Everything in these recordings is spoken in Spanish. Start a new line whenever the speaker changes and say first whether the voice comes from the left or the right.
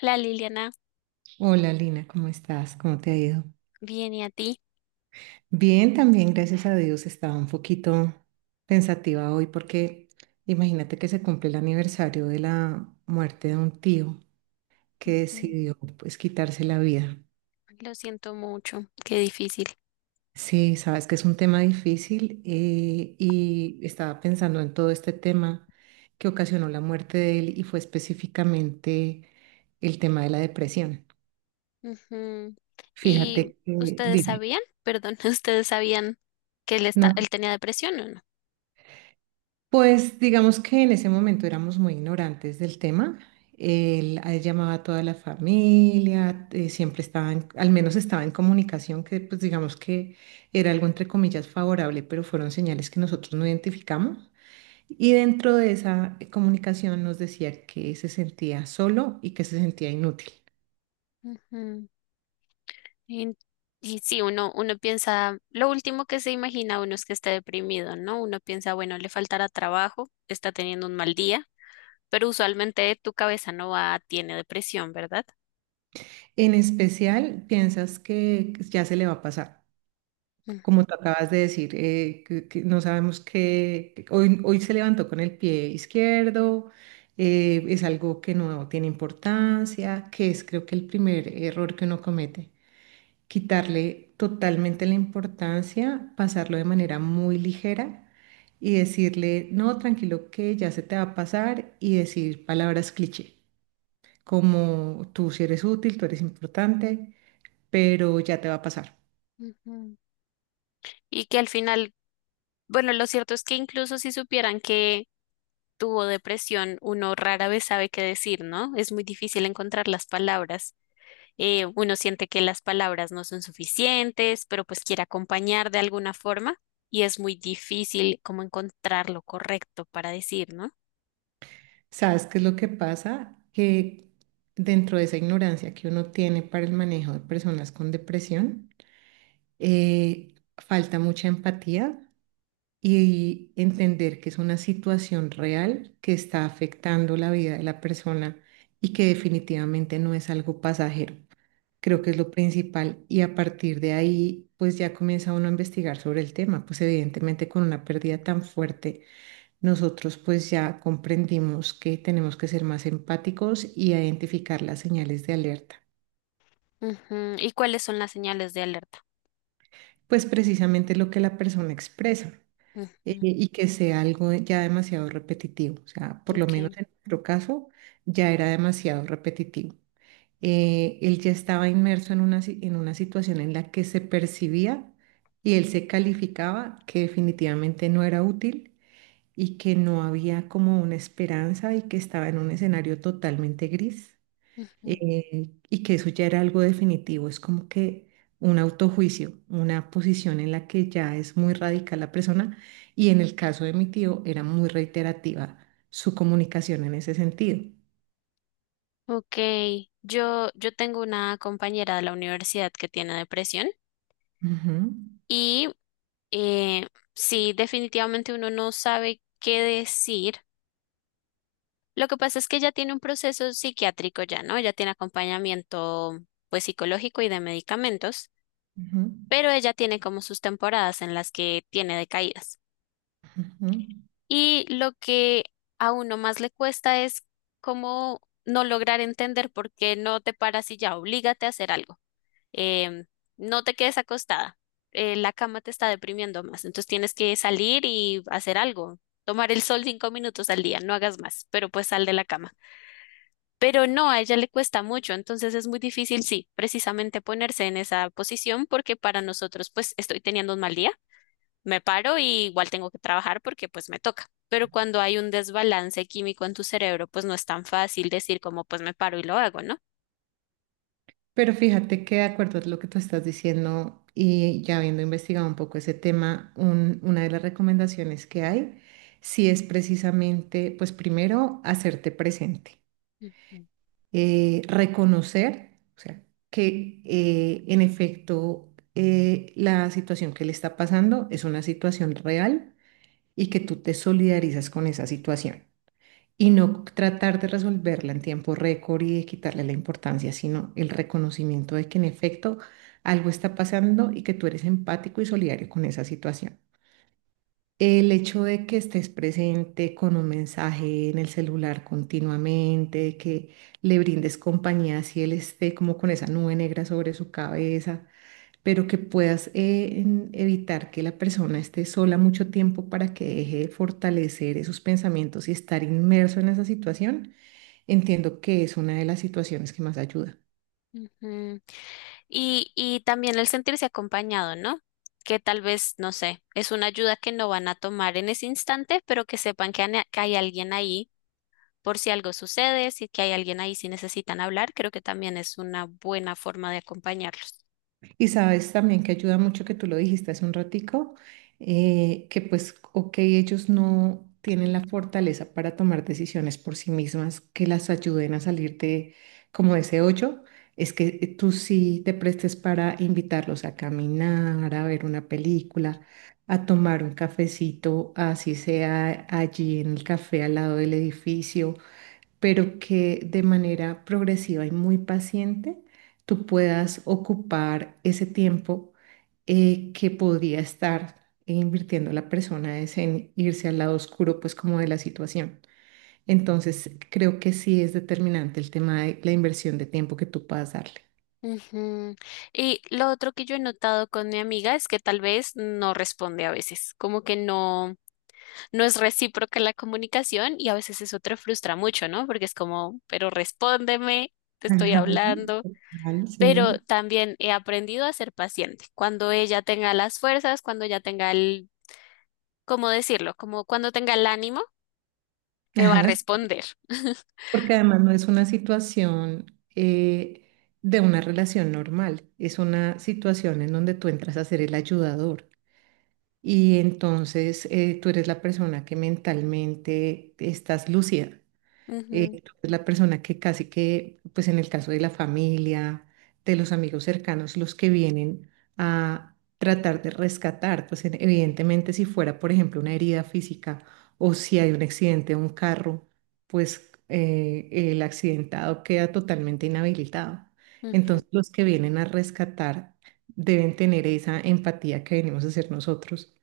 left: Hola Liliana,
right: Hola Lina, ¿cómo estás? ¿Cómo te ha ido?
left: bien y a ti.
right: Bien, también gracias a Dios. Estaba un poquito pensativa hoy porque imagínate que se cumple el aniversario de la muerte de un tío que
left: Ujú.
right: decidió pues quitarse la vida.
left: Lo siento mucho, qué difícil.
right: Sí, sabes que es un tema difícil y estaba pensando en todo este tema que ocasionó la muerte de él, y fue específicamente el tema de la depresión.
left: Ujú.
right: Fíjate
left: ¿Y
right: que,
left: ustedes
right: dime,
left: sabían? Perdón, ¿ustedes sabían que
right: ¿no?
left: él tenía depresión o no?
right: Pues digamos que en ese momento éramos muy ignorantes del tema. A él llamaba a toda la familia, siempre estaba, al menos estaba en comunicación, que pues digamos que era algo entre comillas favorable, pero fueron señales que nosotros no identificamos. Y dentro de esa comunicación nos decía que se sentía solo y que se sentía inútil.
left: Ujú. Y, y sí, uno piensa, lo último que se imagina uno es que esté deprimido, ¿no? Uno piensa, bueno, le faltará trabajo, está teniendo un mal día, pero usualmente tu cabeza no va, tiene depresión, ¿verdad?
right: En especial, piensas que ya se le va a pasar,
left: Ujú,
right: como tú acabas de decir, que no sabemos qué, que hoy se levantó con el pie izquierdo, es algo que no tiene importancia, que es, creo que el primer error que uno comete, quitarle totalmente la importancia, pasarlo de manera muy ligera y decirle, no, tranquilo, que ya se te va a pasar, y decir palabras cliché, como tú si eres útil, tú eres importante, pero ya te va a pasar.
left: ujú. Y que al final, bueno, lo cierto es que incluso si supieran que tuvo depresión, uno rara vez sabe qué decir, ¿no? Es muy difícil encontrar las palabras. Uno siente que las palabras no son suficientes, pero pues quiere acompañar de alguna forma y es muy difícil como encontrar lo correcto para decir, ¿no?
right: ¿Sabes qué es lo que pasa? Que dentro de esa ignorancia que uno tiene para el manejo de personas con depresión, falta mucha empatía y entender que es una situación real que está afectando la vida de la persona y que definitivamente no es algo pasajero. Creo que es lo principal, y a partir de ahí, pues ya comienza uno a investigar sobre el tema. Pues evidentemente, con una pérdida tan fuerte, nosotros pues ya comprendimos que tenemos que ser más empáticos y identificar las señales de alerta.
left: Ujú. ¿Y cuáles son las señales de alerta?
right: Pues precisamente lo que la persona expresa,
left: Ujú.
right: y que sea algo ya demasiado repetitivo. O sea, por lo menos
left: Ok.
right: en nuestro caso ya era demasiado repetitivo. Él ya estaba inmerso en una, en una situación en la que se percibía y él se calificaba que definitivamente no era útil y que no había como una esperanza y que estaba en un escenario totalmente gris.
left: Ujú.
right: Y que eso ya era algo definitivo, es como que un autojuicio, una posición en la que ya es muy radical la persona, y en el caso de mi tío era muy reiterativa su comunicación en ese sentido.
left: Ok, yo tengo una compañera de la universidad que tiene depresión
right: Ujú,
left: y eh, sí, definitivamente uno no sabe qué decir. Lo que pasa es que ella tiene un proceso psiquiátrico ya, ¿no? Ella tiene acompañamiento, pues, psicológico y de medicamentos,
right: ujú,
left: pero ella tiene como sus temporadas en las que tiene decaídas.
right: ujú.
left: Y lo que a uno más le cuesta es cómo no lograr entender por qué no te paras y ya, oblígate a hacer algo. Em, no te quedes acostada. La cama te está deprimiendo más, entonces tienes que salir y hacer algo. Tomar el sol 5 minutos al día, no hagas más, pero pues sal de la cama. Pero no, a ella le cuesta mucho, entonces es muy difícil, sí, precisamente ponerse en esa posición porque para nosotros, pues estoy teniendo un mal día, me paro y igual tengo que trabajar porque pues me toca. Pero cuando hay un desbalance químico en tu cerebro, pues no es tan fácil decir como pues me paro y lo hago, ¿no?
right: Pero fíjate que de acuerdo a lo que tú estás diciendo, y ya habiendo investigado un poco ese tema, una de las recomendaciones que hay, sí es precisamente, pues primero, hacerte presente.
left: Ujú.
right: Reconocer, o sea, que en efecto, la situación que le está pasando es una situación real y que tú te solidarizas con esa situación. Y no tratar de resolverla en tiempo récord y de quitarle la importancia, sino el reconocimiento de que en efecto algo está pasando y que tú eres empático y solidario con esa situación. El hecho de que estés presente con un mensaje en el celular continuamente, de que le brindes compañía si él esté como con esa nube negra sobre su cabeza, pero que puedas evitar que la persona esté sola mucho tiempo para que deje de fortalecer esos pensamientos y estar inmerso en esa situación, entiendo que es una de las situaciones que más ayuda.
left: Ujú. Y también el sentirse acompañado, ¿no? Que tal vez, no sé, es una ayuda que no van a tomar en ese instante, pero que sepan que, que hay alguien ahí por si algo sucede, si que hay alguien ahí si necesitan hablar, creo que también es una buena forma de acompañarlos.
right: Y sabes también que ayuda mucho, que tú lo dijiste hace un ratico, que pues, ok, ellos no tienen la fortaleza para tomar decisiones por sí mismas que las ayuden a salir de como de ese hoyo, es que tú sí te prestes para invitarlos a caminar, a ver una película, a tomar un cafecito, así sea allí en el café al lado del edificio, pero que de manera progresiva y muy paciente tú puedas ocupar ese tiempo que podría estar invirtiendo la persona, es en irse al lado oscuro, pues como de la situación. Entonces, creo que sí es determinante el tema de la inversión de tiempo que tú puedas darle.
left: Ujú. Y lo otro que yo he notado con mi amiga es que tal vez no responde a veces, como que no, no es recíproca la comunicación y a veces eso te frustra mucho, ¿no? Porque es como, pero respóndeme, te estoy
right: Ajá,
left: hablando.
right: vale,
left: Pero
right: sí.
left: también he aprendido a ser paciente. Cuando ella tenga las fuerzas, cuando ella tenga el, ¿cómo decirlo? Como cuando tenga el ánimo, me va a
right: Ajá, sí,
left: responder.
right: porque además no es una situación eh, de una relación normal, es una situación en donde tú entras a ser el ayudador. Y entonces tú eres la persona que mentalmente estás lúcida.
left: Ujú,
right: Tú eres la persona que casi que, pues en el caso de la familia, de los amigos cercanos, los que vienen a tratar de rescatar, pues evidentemente si fuera, por ejemplo, una herida física, o si hay un accidente de un carro, pues el accidentado queda totalmente inhabilitado.
left: ujú.
right: Entonces los que vienen a rescatar deben tener esa empatía que venimos a hacer nosotros,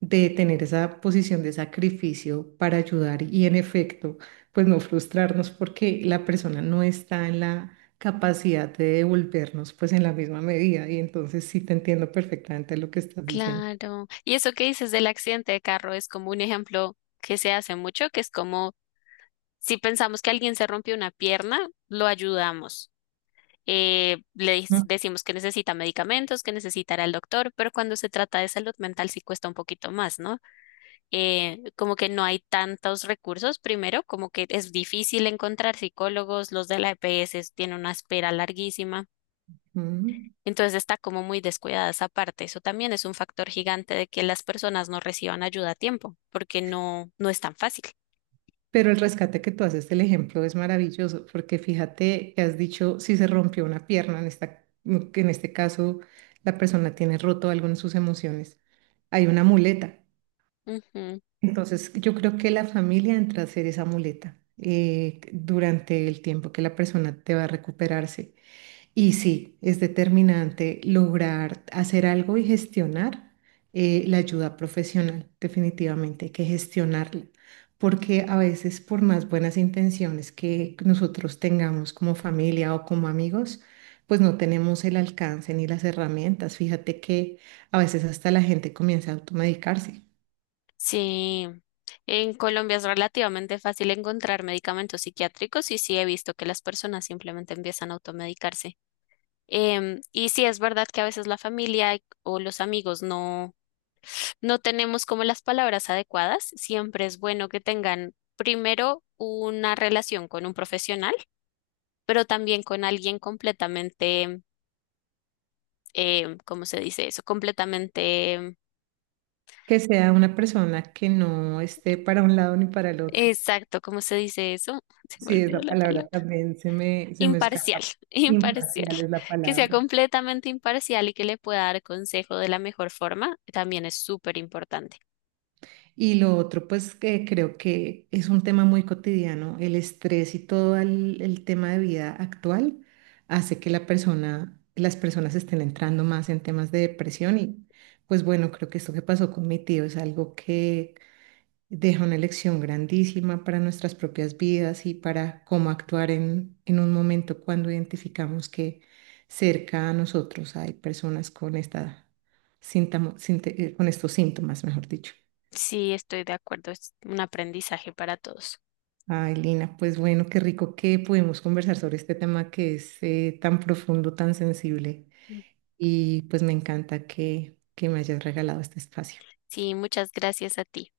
right: de tener esa posición de sacrificio para ayudar, y en efecto pues no frustrarnos porque la persona no está en la capacidad de devolvernos pues en la misma medida. Y entonces sí te entiendo perfectamente lo que estás diciendo.
left: Claro. Y eso que dices del accidente de carro es como un ejemplo que se hace mucho, que es como si pensamos que alguien se rompió una pierna, lo ayudamos. Decimos que necesita medicamentos, que necesitará el doctor, pero cuando se trata de salud mental sí cuesta un poquito más, ¿no? Como que no hay tantos recursos, primero, como que es difícil encontrar psicólogos, los de la EPS tienen una espera larguísima.
right: Ujú.
left: Entonces está como muy descuidada esa parte. Eso también es un factor gigante de que las personas no reciban ayuda a tiempo, porque no, no es tan fácil.
right: Pero el rescate que tú haces del ejemplo es maravilloso, porque fíjate que has dicho si se rompió una pierna, en esta, que en este caso la persona tiene roto algo en sus emociones, hay una muleta.
left: Ujú.
right: Entonces yo creo que la familia entra a ser esa muleta durante el tiempo que la persona te va a recuperarse. Y sí, es determinante lograr hacer algo y gestionar la ayuda profesional. Definitivamente hay que gestionarla, porque a veces por más buenas intenciones que nosotros tengamos como familia o como amigos, pues no tenemos el alcance ni las herramientas. Fíjate que a veces hasta la gente comienza a automedicarse,
left: Sí, en Colombia es relativamente fácil encontrar medicamentos psiquiátricos y sí he visto que las personas simplemente empiezan a automedicarse. Y sí es verdad que a veces la familia o los amigos no. No tenemos como las palabras adecuadas, siempre es bueno que tengan primero una relación con un profesional, pero también con alguien completamente, ¿cómo se dice eso? Completamente,
right: que sea una persona que no esté para un lado ni para el otro.
left: exacto, ¿cómo se dice eso? Se me
right: Sí,
left: olvidó
right: esa
left: la
right: palabra
left: palabra.
right: también se me
left: Imparcial,
right: escapa.
left: imparcial.
right: Imparcial es la
left: Que sea
right: palabra.
left: completamente imparcial y que le pueda dar consejo de la mejor forma, también es súper importante.
right: Y lo otro, pues que creo que es un tema muy cotidiano, el estrés y todo el tema de vida actual hace que las personas estén entrando más en temas de depresión. Y pues bueno, creo que esto que pasó con mi tío es algo que deja una lección grandísima para nuestras propias vidas y para cómo actuar en un momento cuando identificamos que cerca a nosotros hay personas con esta con estos síntomas, mejor dicho.
left: Sí, estoy de acuerdo, es un aprendizaje para todos.
right: Ay, Lina, pues bueno, qué rico que pudimos conversar sobre este tema que es tan profundo, tan sensible,
left: Mm.
right: y pues me encanta que me hayas regalado este espacio.
left: Sí, muchas gracias a ti.